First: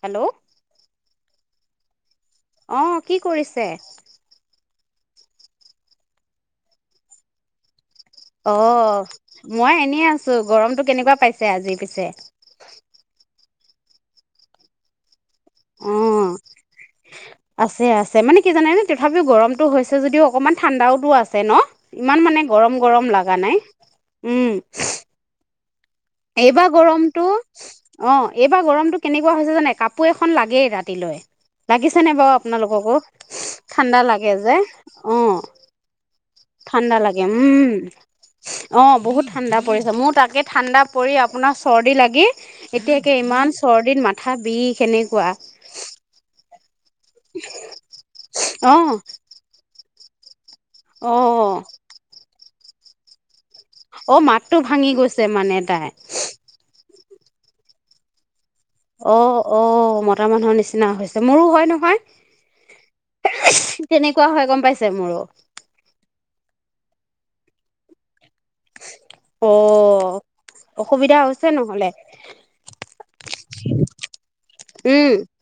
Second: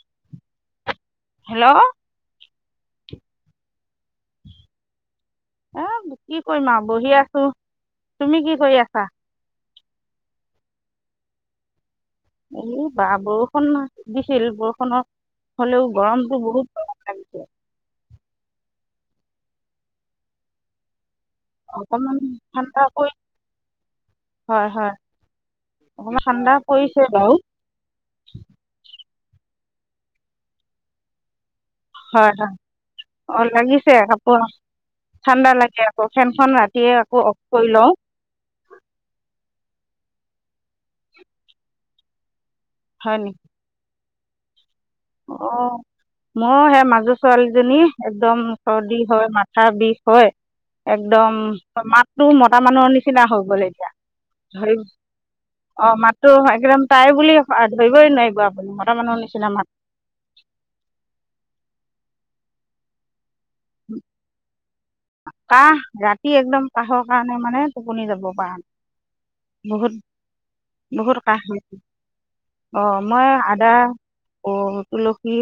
Hello hello অ কি কৰিছে? এ কি কৰিম আও বহি আছো। তুমি কি অ কৰি আছা? মই এনেই আছো গৰমতটো কেনেকুৱা পাইছে আজি পিছে? বণ দিখিল বৰষুণৰ। হ'লেও অ গৰমটো বহুত আছে আছে। আছে মানে কি জানে তথাপিও গৰমটো হৈছে যদিও অকণমান ঠাণ্ডাওতো আছে। আছে ন অকমান ইমান মানে গৰম ঠাণ্ডা গৰম পৰি লাগা নাই উম। হয় হয় অকমান ঠাণ্ডা এইবাৰ পৰিছে গৰমতটো বাৰু অ এইবাৰ গৰমতটো কেনেকুৱা হৈছে জানে কাপোৰ এখন লাগেই ৰাতিলৈ। লাগিছেনে বাৰু হয় হয় আপোনালোককো অ লাগিছে ঠাণ্ডা লাগে কাপোৰ যে অ। ঠাণ্ডা লাগে আকৌ ফেনখন ৰাতিয়ে ঠাণ্ডা আকৌ লাগে অফ কৰি উম লওঁ অ বহুত ঠাণ্ডা। পৰিছে মোৰ তাকে ঠাণ্ডা পৰি আপোনাৰ চৰ্দি লাগি এতিয়াকে হয় নেকি ইমান চৰ্দিত মা থাকবি অ মই সে মাক ছোৱালীজনী একদম অ', চৰ্দি হয় মাথা বিষ হয় একদম অ', স মাত- তো মতা মানুহৰ নিচিনা হৈ গ'লে অ মাতটো ভাঙি গৈছে মানে তাই অ মাতটো একদম তাই বুলি ধৰিবই নোৱাৰিব মতা মানুহ অ', নিচিনা মাত অ মতা মানুহৰ নিচিনা হৈছে মোৰো হয় নহয় তেনেকুৱা হয় গম পাইছে মোৰো কাহ ৰাতি একদম কাহৰ কাৰণে মানে টোপনি যাব পাৰা নাই বহুত অ', অসুবিধা বহুত কাহ হৈছে নহ'লে অ মই আদা, উম, তুলসী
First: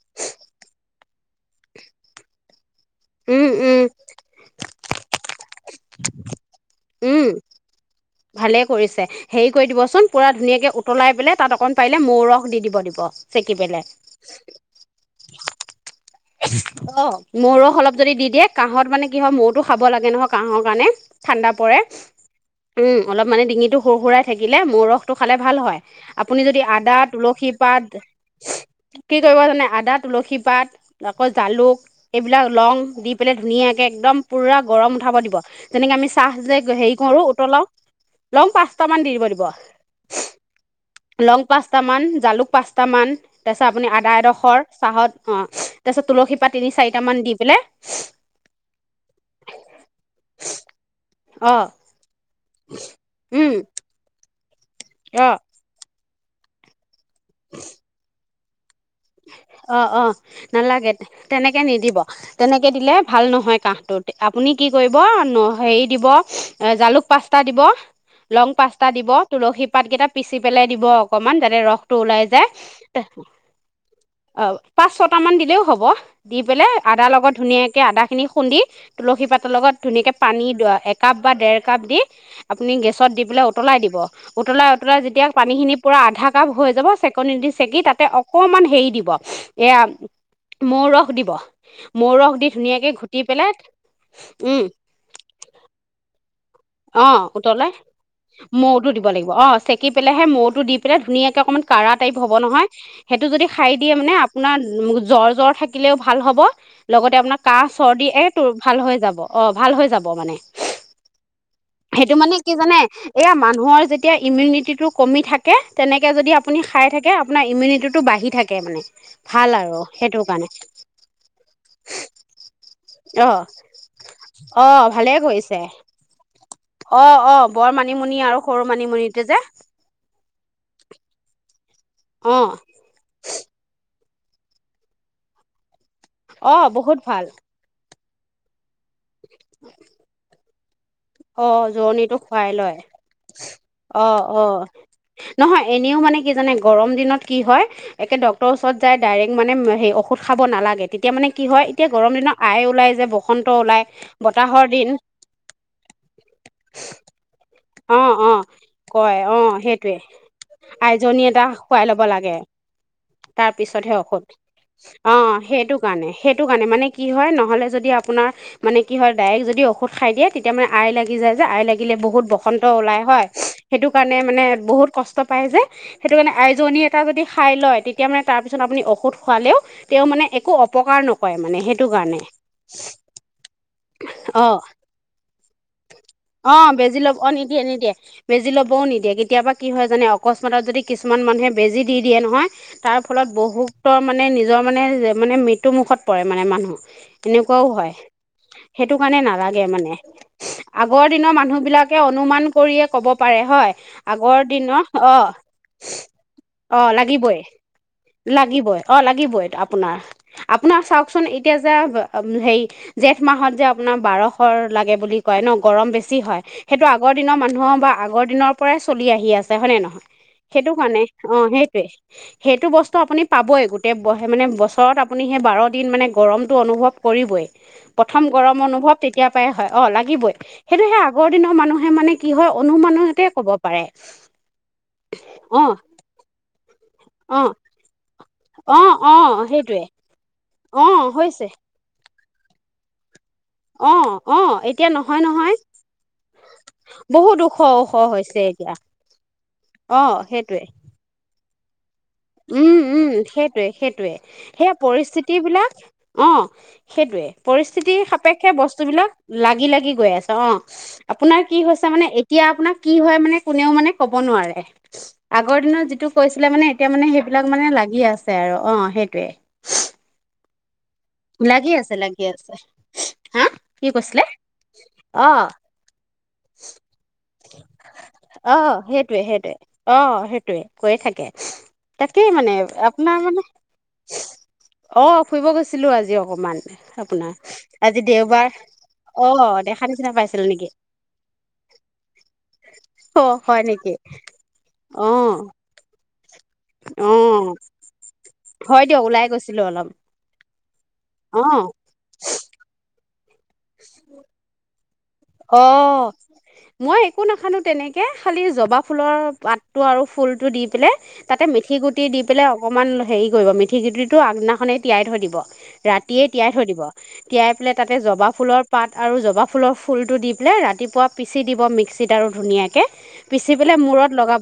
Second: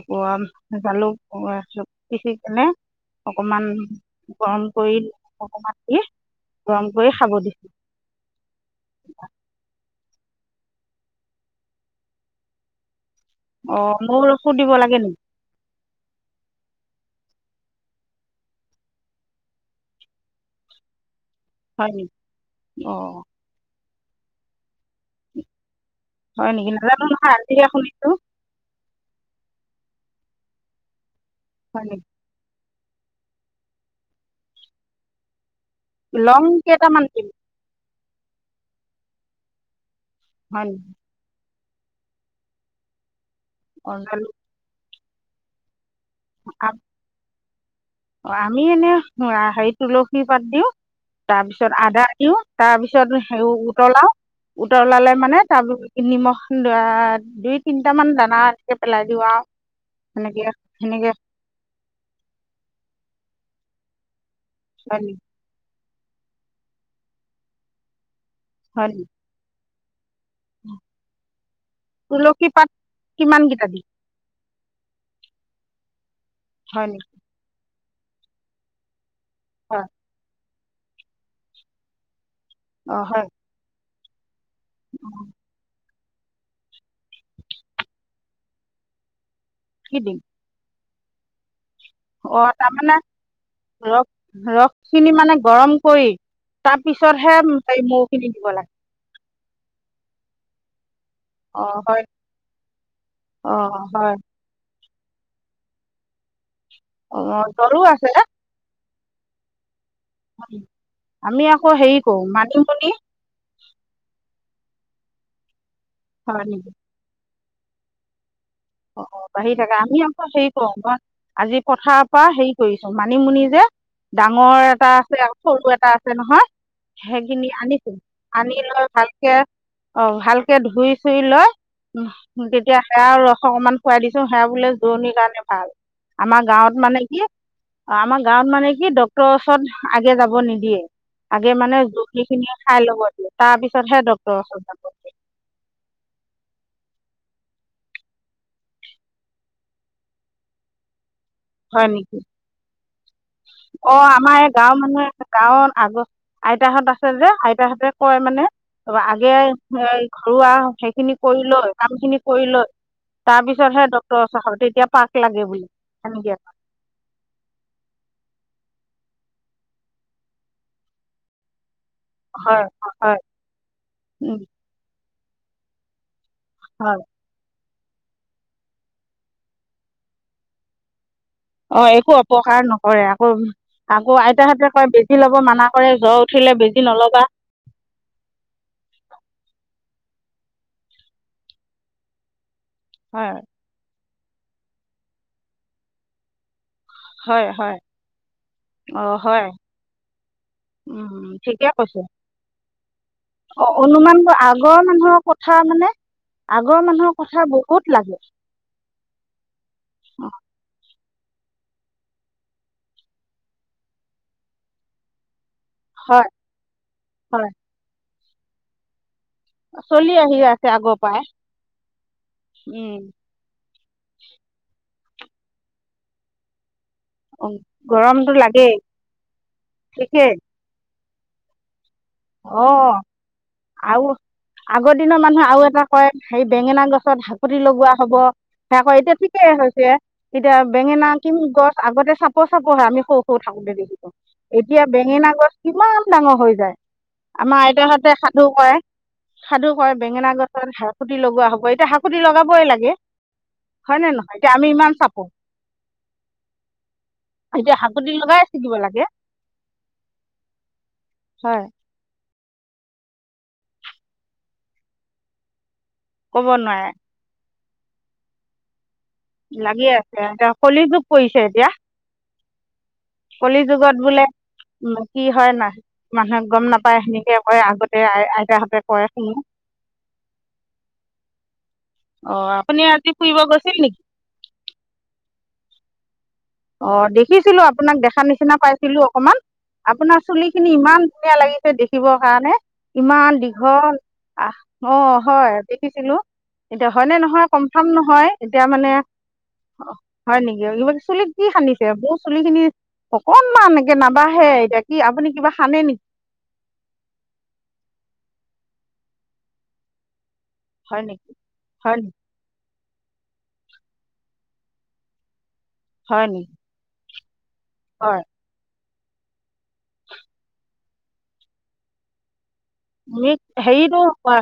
আকৌ আ জালুক [unintelligible] পিচি কেনে উম, অকমান উম, গৰম কৰি অকমান দি গৰম কৰি উম, খাব দিছো ভালে কৰিছে হেৰি কৰি দিব চোন পুৰা ধুনীয়াকে উতলাই পেলে তাত অকণ পাৰিলে মৌ ৰস দি দিব দিব চেকি পেলাই অ মোৰ ৰসো দিব লাগে নেকি অ মৌ ৰস অলপ যদি দি দিয়ে কাহত মানে কি হয় মৌতো খাব লাগে নহয় কাহৰ কাৰণে ঠাণ্ডা পৰে হয় নেকি অ উম অলপ মানে ডিঙিটো সুৰসুৰাই থাকিলে মৌ ৰসটো খালে ভাল হয় আপুনি হয় যদি নেকি আদা, নাজানো নহয় তুলসী আজিহে পাত শুনিছোঁ কি কৰিব জানে আদাত তুলসী পাত আকৌ জালুক হয় নেকি এইবিলাক লং দি পেলাই ধুনীয়াকে একদম পুৰা গৰম উঠাব দিব যেনেকে আমি চাহ লং যে হেৰি কেইটামান কৰো দিম উতলাও লম পাঁচট মান দি দিব দিব হয় নি লং পাঁচটামান জালুক পাঁচটামান তাৰপিছত অ আপুনি আদা জালুক এডখৰ চাহত অ তাৰপিছত তুলসী পাত তিনি চাৰিট মান দি পেলাই অ আমি এনে হে তুলসীৰ পাত দিওঁ। অ তাৰপিছত আদা দি তাৰ পিছত সে উম উতলাও। উতৰলালে অ মানে তাৰ নিমখ দৰা দুই তিনিটা মান দানা, এনেকৈ পেলাই দিওঁ আৰু অ অ সেনেকৈ নেলাগে। সেনেকৈ তেনেকে নিদিব তেনেকে দিলে ভাল নহয় কাহটোত। আপুনি কি কৰিব হয় নি ন হেৰিত দিব, জালুক পাঁচটা দিব। লং হয় পাঁচটা নি দিব, তুলসী, পাতকেইটা পিচি পেলাই দিব অকমান যাতে ৰসটো ওলাই তুলসী যায়। পাত কিমানকেইটা দিম অ পাঁচ ছটা মান দিলেও হ'ব। দি পেলাই হয় নি আদাৰ লগত ধুনীয়াক আদা খিনি খুন্দি, তুলসী পাতৰ লগত হয় ধুনীয়াকে পানী একাপ বা ডেৰ কাপ দি, আপুনি অঁ গেছত দি হয় পেলাই উতলাই দিব। উতলাই উতলাই যেতিয়া পানীখিনি, পূৰা আধা কাপ হৈ যাব, চেকনি দি চেকি তাতে অকণমান হেয়ি দিব, এয়া মৌ ৰস দিব। মৌ ৰস অ দি ধুনীয়াকে তাৰমানে ঘুটি পেলাই ৰস উম ৰস খিনি মানে গৰম কৰি, তাৰ অ পিছতহে উতলাই মৌ খিনি দিব লাগে। মৌটো দিব লাগিব অ চেকি পেলেহে মৌতো দি প ধুনীয়াকে অকমান অঁ কাঢ়া হয় টাইপ হ'ব নহয়, সেইটো যদি খাই অঁ দিয়ে মানে হয় আপোনাৰ জ্বৰ জ্বৰ থাকিলেও ভাল হ'ব। লগতে আপোনাৰ অঁ কাহ তৰো চৰ্দি আছে এইটো ভাল হৈ যাব। অ ভাল হৈ যাব। মানে আমি আকৌ হেৰি সেইটো কৰোঁ মানে কি জানে মানিমুনি এয়া মানুহৰ যেতিয়া ইমিউনিটিটো কমি থাকে তেনেকৈ যদি হয় নেকি আপুনি খাই থাকে আপোন ইমিউনিটিটো বাঢ়ি থাকে [unintelligible] অ অ ভাল বাঢ়ি আৰু থাকে আমি সেইটো আকৌ কাৰণে হেৰি কৰো ধ আজি পথাৰৰ পৰা হেৰি কৰিছো অ মানিমুনি যে ডাঙৰ অ এটা ভালে আছে আৰু কৰিছে সৰু এটা আছে নহয় অ [unintelligible] অ সেইখিনি বৰ আনিছো মানিমুনি আৰু আনি সৰু লৈ মানিমুনিটো ভালকে যে অ ভালকে ধুই চুই লৈ অ উ তেতিয়া সে আৰু ৰখ অকণমান খুৱাই দিছো সেয়া বোলে দৰণিৰ কাৰণে ভাল আমাৰ অ গাঁৱত বহুত মানে কি ভাল অ আমাৰ গাৱত মানে কি ড ক্ৰচত আগে যাব নেকি দে অ জোৰণিটো খুৱাই লয় ল'ব দিয়ে তাৰ পিছতহে অ ডক্তৰৰ অ ওচৰত যাব দিয়ে নহয় এনেও মানে কি জানে গৰম দিনত কি হয় একে ডক্টৰৰ ওচৰত যায় ডাইৰেক্ট মানে সেই ঔষধ খাব নালাগে তে এতিয়া মানে কি হয় এতিয়া গৰম দিনৰত আয়ে ওলাই যায় অ আমাৰ গাঁওৰ মানুহে গাঁৱৰ আগত আইতাহত আছিল যে আইত [unintelligible] অ', অ', কয় অ', সেইটোৱে এই ঘৰুৱা সেইখিনি আইজনী কৰি এটা লৈ খুৱাই ল'ব কামখিনি লাগে, কৰি লৈ তাৰ তাৰপিছতহে পিছতহে ডক্তৰৰ ঔষুধ ওচৰ চাব তেতিয়া পাক অ লাগে বুলি সেইটো কাৰণে, সেনেকে সেইটো কাৰণে মানে কি হয় নহলে যদি আপোনাৰ মানে কি হয় ডাইৰেক্ত যদি ঔষধ খাই দিয়ে তেতিয়া মানে আই লাগি যায় যে, আই লাগিলে ব খন্ত ওলায় হয়, কো সেইটো কাৰণে উম মানে বহুত কষ্টত [unintelligible] পাই যে সে সেইটো কাৰণে আইজনী এটা হয় যদি খাই লয় তেতি তেতিয়া মানে তাৰপিছত আপুনি ঔষধ খোৱালেও তেওঁ মানে একো অপকাৰ নক অ একো অপকাৰ নকৰে আকৌ আকৌ অ', আইতাহতে কয় বেছি। অ', বেজি ল'ব, অ নিদিয়ে', নিদিয়ে', বেজি ল'বও নিদিয়ে কেতিয়াবা কি হয় যেনে অকস্মাতে যদি কিছুমান মানুহে বেজি দি দিয়ে নহয় তাৰ ফলত হয় বহুক্তৰ [unintelligible] মানে নিজৰ মানে মানে মৃত্যু মুখত পৰে মানে মানুহ। এনেকুৱাও হয় সেইটো অ কাৰণে হয় নালাগে মানে। আগৰ উম দিনৰ মানুহ ঠিকে বিলাকে কৈছে অনুমান কৰিয়ে ক'ব পাৰে অ হয় অনুমান আগৰ দিনত মানুহৰ অ', কথা মানে উহ আগৰ অ', মানুহৰ কথা লাগিবই', বহুত লাগে লাগিবই', অ লাগিবই', আপোনাৰ', অ আপোনাৰ চাওকচোন এতিয়া যে হেৰি জেঠ মাহত যে আপোনাৰ বাৰশৰ লাগে বুলি কয় ন। গৰম বেছি হয়, সেইটো আগৰ দিনৰ হয় মানুহৰ বা আগৰ দিনৰ পৰাই চলি আহি আ চে হয় নে নহয় চলি আহি সেই আছে আগৰ কাৰণে, পৰাই অ সেইটোৱেই সেইটো বস্তু উম আপুনি পাবই গোটেই বহে মানে বছৰত আপুনি আপুনি সেই বাৰ দিন মানে গৰমটো অনুভৱ কৰিবই উম, প্ৰথম গৰমটো গৰম লাগেই অনুভৱ তেতিয়া পৰাই হয় অ লাগি ঠিকেই লিবই সেইটো হে বৰ দিনৰ মানুহ অ আৰু আগৰ দিনৰ মানুহে অ আৰু এটা কয় হে বেঙেনা গছ গছত অ হকুতি লগোৱা হ'ব। সেয়া কয় অ', এতিয়া অ', ঠিকেই সেইটোৱে। হৈছে এতিয়া অ বেঙেনা কি হৈছে গছ আগতে চাব ক শাখাত পঢেঁ আমি সৰু টো থাকোতে অ দেখিব অ এতিয়া নহয় বেঙেনা গছ নহয় কিমান ডাঙৰ হৈ যায়। বহুত ওখ আমাৰ ওখ আইতাহঁতে হৈছে সাধু এতিয়া কৰে', সাধু কৰে', অ বেঙেনা গছত সেইটোৱে হাঁহ খুতি লগো পোৱা হ'ব এতিয়া সাপ উম উম সেইটোয়ে নে সেইটোয়ে নহয় এতিয়া আমি সেয়া ইমান চাপো পৰিস্থিতি বিলাক অ সেইটোয়ে এতিয়া পৰিস্থিতি হাকুতি লগাই সাপেক্ষে ছিগিব বস্তু লাগে বিলাক লাগি লাগি গৈ আছে অ আপোনাৰ কি হয় হৈছে মানে এতিয়া আপোনাক কি হয় মানে কোনেও মানে ক'ব নোৱাৰে আগৰ দিনৰত তটো কৈছিলে ক'ব মানে নোৱাৰে মানে সেইবিলাক মানে লাগি আছে আৰু অ সেই লাগি আছে এ কলি যুগ পৰিছে এতিয়া লাগি আছে লাগি আছে হা কলি কি যুগত বোলে কৈছিলে উম, কি অ হয় না মানুহে গম নাপায় সেনেকে কৰে আগতে আই অ আইতাহঁতে কৰে সেইটোৱে শুনো সেইটোৱে অ সেইটোৱে কৈয়ে থাকে তাকেই অঁ মানে আপুনি আজি আপোনাৰ ফুৰিব মানে গৈছিল নেকি অ ফুৰিব গৈছিলো আজিও অ দেখিছিলো আপোনাক দেখা দেওবাৰ নিচিনা পাইছিলো অ অকমান দেখা নিচিনা আপোনাৰ পাইছিলো চুলি নেকি খিনি ইমান ধুনীয়া লাগিছে দেখিবৰ কাৰণে অ ইমান হয় নেকি দীঘল আহ অ হয় দেখিছিলো এতিয়া হয় অ নে নহয় কনফাৰ্ম নহয় এতিয়া হয় মানে দিয়ক ওলাই গৈছিলো অলপ। [unintelligible] অ কি সানিছে [unintelligible] চুলি খিনি অকনমান একে নাবাঢ়ে এতিয়া আপুনি কিবা সানে নেকি অ' মই একো নাসানো তেনেকে খালি জবা ফুলৰ পাতটো আৰু ফুল টো দি পেলে হয় নেকি তাতে মিঠি হয় গুটি দি পেলে অকমাণ হেৰি কৰিব মিঠি গুটিটো আগদিনাখনেই তিয়াই থৈ দিব। ৰাতিয়ে হয় তিয়াই নেকি থৈ দিব। তিয়াই পেলে তাতে হয় জবা ফুলৰ পাত আৰু জবা ফুলৰ ফুলটো দি পেলে ৰাত ৰাতিপুৱা পিচি দিব মিক্সিত আৰু ধুনীয়া [unintelligible] হেৰিটো [unintelligible]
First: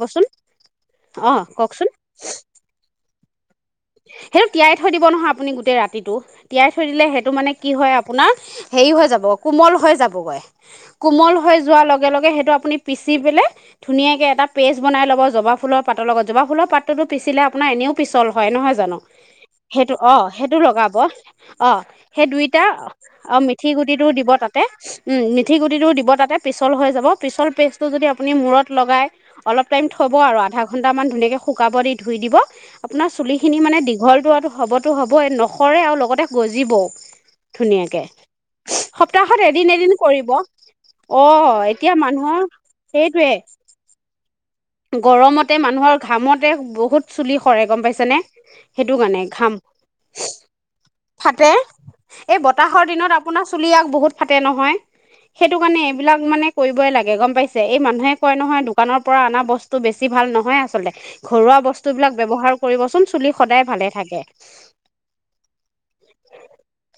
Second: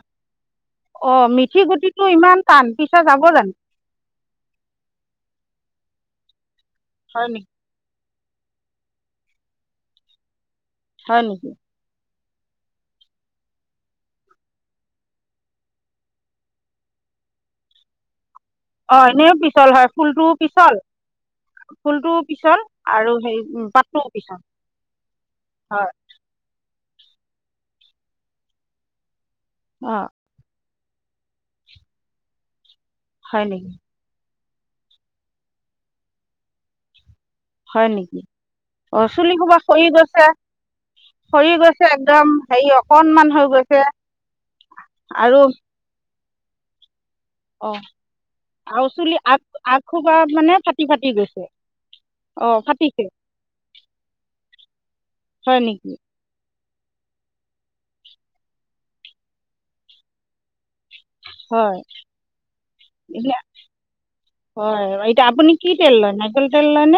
অ' অঁ মিথি কওকচোন গুটিটো ইমান টান পিছা যাব জা [inaudible] সেইটো তিয়াই থৈ দিব নহয় আপুনি গোটেই ৰাতিটো। তিয়াই থৈ দিলে হয় সেইটো নেকি মানে কি হয় আপোনাৰ হেৰি হৈ যাব কোমল হৈ যাবগৈ। হয় কোমল নেকি হৈ যোৱা লগ লগে লগে সেইটো আপুনি পিচি পেলে ধুনীয়াকৈ এটা পেষ্ট বনাই ল'ব। জবা ফুলৰ পাতৰ লগত জবা ফুলৰ পাত তটো পিচিলে আপোনাৰ এনেও পিছল হয় নহয় জানো। অঁ এনেও পিছল হয় সেইটো অ, ফুলটোও সেইটো পিছল লগাব অ, ফুলটোও সেই পিছল দুইটা আৰু অ, হেৰি উম, মিঠি গুটিটো পাতটোও দিব পিছল তাতে। উম, মিঠি গুটিটো হয় দিব তাতে পিচ তল হৈ যাব। পিছল পেষ্টটো যদি আপুনি মূৰত লগাই। অলপ টাইম অঁ থ'ব আৰু আধা ঘণ্টামান ধুনিয়াকে শুকাব দি ধুই দিব। আপোনা হয় চুলিখিনি নেকি মানে দীঘল টোৱাটো। হ'বতো হ'ব এ, নখৰে আৰু লগতে গজিবও। হয় ধুনীয়াকে নেকি। অ', চুলি সপ্তাহত সোপা এদিন সৰি এদিন গৈছে। কৰিব অ সৰি গৈছে এতিয়া একদম মানুহৰ হেৰি সেইটোৱে অকনমান হৈ গৈছে। আৰু গৰমতে মানুহৰ ঘামতে বহুত চুলি সৰে অঁ গম পাইছেনে। আৰু সেইটো চুলি কাৰণে আগ ঘাম। আগসোপা মানে ফাটি ফাটি গৈছে ফাটে, এই অঁ বতাহৰ ফাটিছে দিনত আপোনাৰ চুলি আগ বহুত ফাটে নহয়, সেইটো হয় কাৰণে নেকি এইবিলাক মানে কৰিবই লাগে গম পাইছে। এই মানুহে কয় নহয় দোকানৰ পৰা আনা বচ বস্তু বেছি ভাল নহয় আচলতে। ঘৰুৱা হয় বস্তুবিলাক ব্যৱহাৰ কৰিবচোন চুলি এতিয়া সদায় ভালে থাকে। হয় এতিয়া আপুনি কি তেল লয় নাৰিকল তেল লয়নে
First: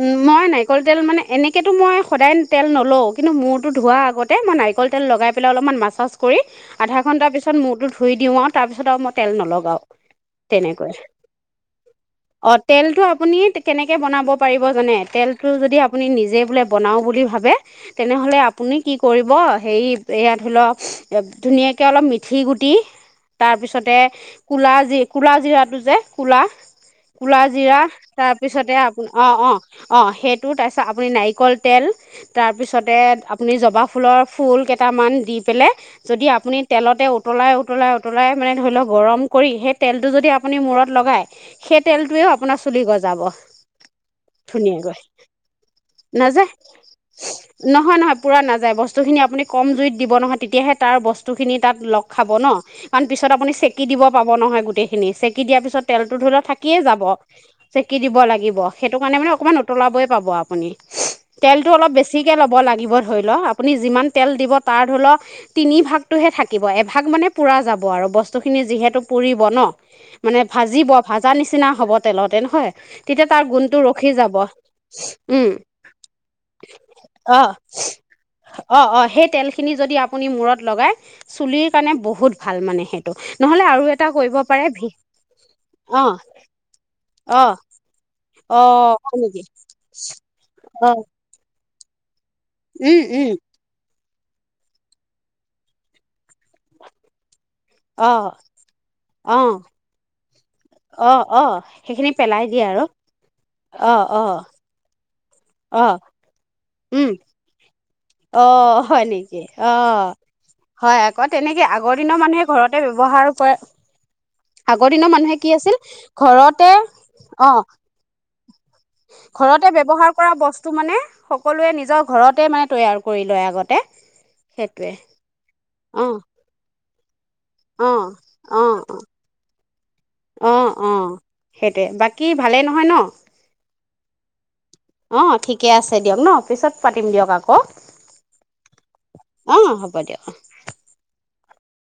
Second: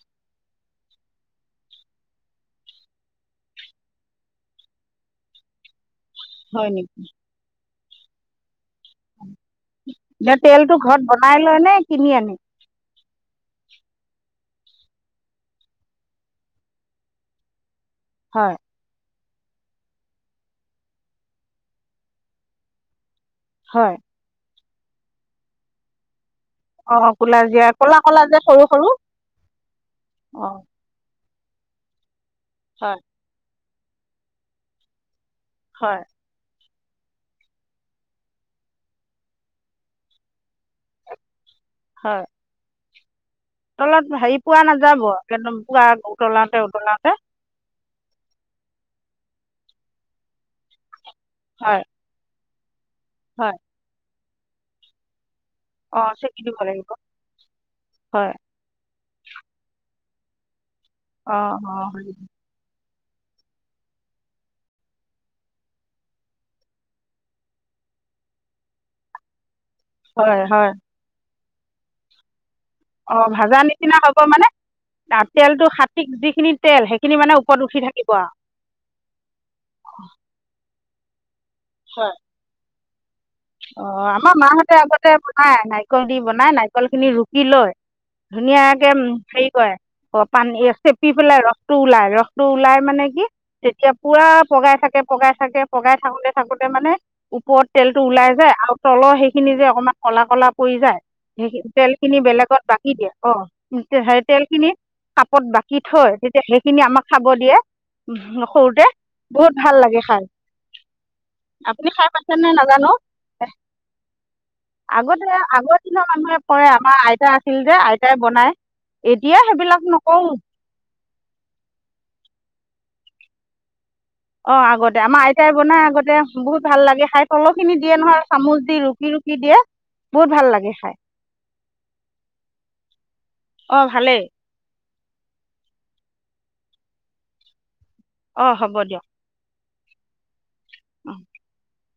উম, মই নাই। কল তেল মানে এনেকেতো মই সদায় তেল নলওঁ। কিন্তু মূৰটো ধোৱাৰ আগতে মই নাৰিকল তেল লগাই পেলায় অলপমান মাছাছঁ। কৰি। হয় নেকি আধা ঘণ্টাৰ পিছত। মূৰতো ধুই দিওঁ। আৰু তাৰ পিছত আৰু মত তেল নলগাও এতিয়া তেলটো তেনেকৈ, ঘৰত বনাই লয় নে কিনি আনে অ তেলটো আপুনি তে কেনেকে বনাব পাৰিব জানে। তেলটো যদি আপুনি নিজে বোলে বনাও বুলি ভাবে। তেনেহলে হয় আপুনি কি। কৰিব। হেৰি এয়া ধৰি লওক ধুনীয়াকে অলপ মিঠি গুটি। তাৰ হয় পিছতে। কুলাজি কুলাজিৰাটো যে। কুলা অঁ ক'লা জিৰা কুলাজিৰা ক'লা ক'লা যে সৰু তাৰপিছতে সৰু আপোন অ', অ', অ', সেইটো অঁ তাৰপিছত আপুনি নাৰি কলতেল তাৰপিছতে হয় আপুনি জবা। ফুলৰ ফুল কেইটামান দিপ। পেলে। হয় আপুনি তেলতে উতলাই, উতলাই, উতলাই মানে ধৰি লওক গৰম কৰি সেই তেলটো যদি আপুনি মূৰত লগাই। সেই তেলটোৱেও আপোনাৰ চুলি গজ যাব তলত হেৰি পোৱা নাযাব একদম পুৱা নাযায় উতলাওতে উতলাওতে বস্তখিনি আপুনি কম জুইত দিব নহয় তেতিয়াহে। তাৰ বস্তু বস্তুখিনি তাত হয় লগ খাব ন। [unintelligible] কাৰণ পিছত আপুনি হয় চেকি দিব পাব নহয় গোটেইখিনি চে চেকি দিয়াৰ পিছত অঁ তেলতো ধৰি চেকি লওক দিব থাকিয়ে লাগিব যাব। চেকি দিব হয় লাগিব, সেইটো কাৰণে মানে অকণমান উতলাবই। পাব আপুনি। অঁ তেলতো অঁ অলপ বেছিকে ল'ব লাগিব ধৰি লওক আপুনি যিমান টেল দিব টা ধৰিল তিনিভাগটোহে থাকিব এভাগ মানে পুৰা যাব আৰু বস্তুখিনি যিহেতু পুৰিব ন মানে হয় হয় ভাজিব ভাজ যা নিচিনা হ'ব তেলতে নহয় অহ, তেতিয়া তাৰ ভাজা গুণটো নিচিনা ৰখি হব যাব মানে, তেলটো খাটিক যিখিনি তেল সেইখিনি মানে অঁ ওপৰত উঠি থাকিব আৰু। কোৰত লগাই, হয়, নহ'লে আৰু অহ, এটা আমাৰ কৰিব পাৰে মাহঁতে ভি আগতে বনাই নাৰিকল দি অঁ বনাই নাৰিকল খিনি ৰুকি অঁ লৈ ধুনীয়াকে অঁ হয় নেকি হেৰি কৰে অ, পানী অঁ চেপি পেলাই ৰস, ৰসটো ওলাই ৰস, টো ওলাই মানে কি তেতিয়া, পুৰা পগাই থাকে, পগাই থাকে পগাই থাকোতে, থাকোতে মানে, - ওপৰত তেলটো অঁ ওলাই যায় আৰু তলৰ অঁ সেইখিনি যে অকণমান কলা-কলা পুৰি যায় অঁ অঁ সেই তেল সেইখিনি খিনি পেলাই বেলেগত আৰু বাকি দিয়ে অহ, অঁ সেই অঁ তেল খিনি, ওপৰত বাকী থৈ তেতিয়া, খিনি আমাক খাব দিয়ে। উম, অহ, সৰুতে হয় নেকি বহুত অ, ভাল লাগে খাই হয়, অ, 'তেনেকে আপুনি আগৰ খাই দিনৰ পাইছেনে মানুহে ঘৰতে নাজানো ব্যৱহাৰ কৰে। আগৰ দিনৰ আগতে মানুহে কি আছিল আগৰ দিনৰ মানুহে ঘৰতে কয় আমাৰ আইতা আছিল অহ, যে আইতাই বনায় এতিয়া ঘৰতে সেইবিলাক ব্যৱহাৰ নকৰোঁ কৰা বস্তু মানে সকলোৱে নিজৰ ঘৰত, তে মানে তৈয়াৰ কৰি লয় আগতে। অহ, সেইটোৱে আগতে আমাৰ আইতাই বনাই অঁ আগতে বহুত ভাল লাগে, খাই তলৰ খিনি অ', দিয়ে নহয় চামুচ দি অ', ৰুকি -ৰুকি দিয়ে বহুত ভাল অ', অ', লাগে খাই। অ', সেইটোৱে বাকী ভালেই নহয় অহ, ভালেই। অহ, ঠিকে আছে দিয়ক ন', পিছত পাতিম দিয়ক আকৌ। অহ, হ'ব দিয়ক। অহ, হ'ব দিয়ক অ, ' [inaudible]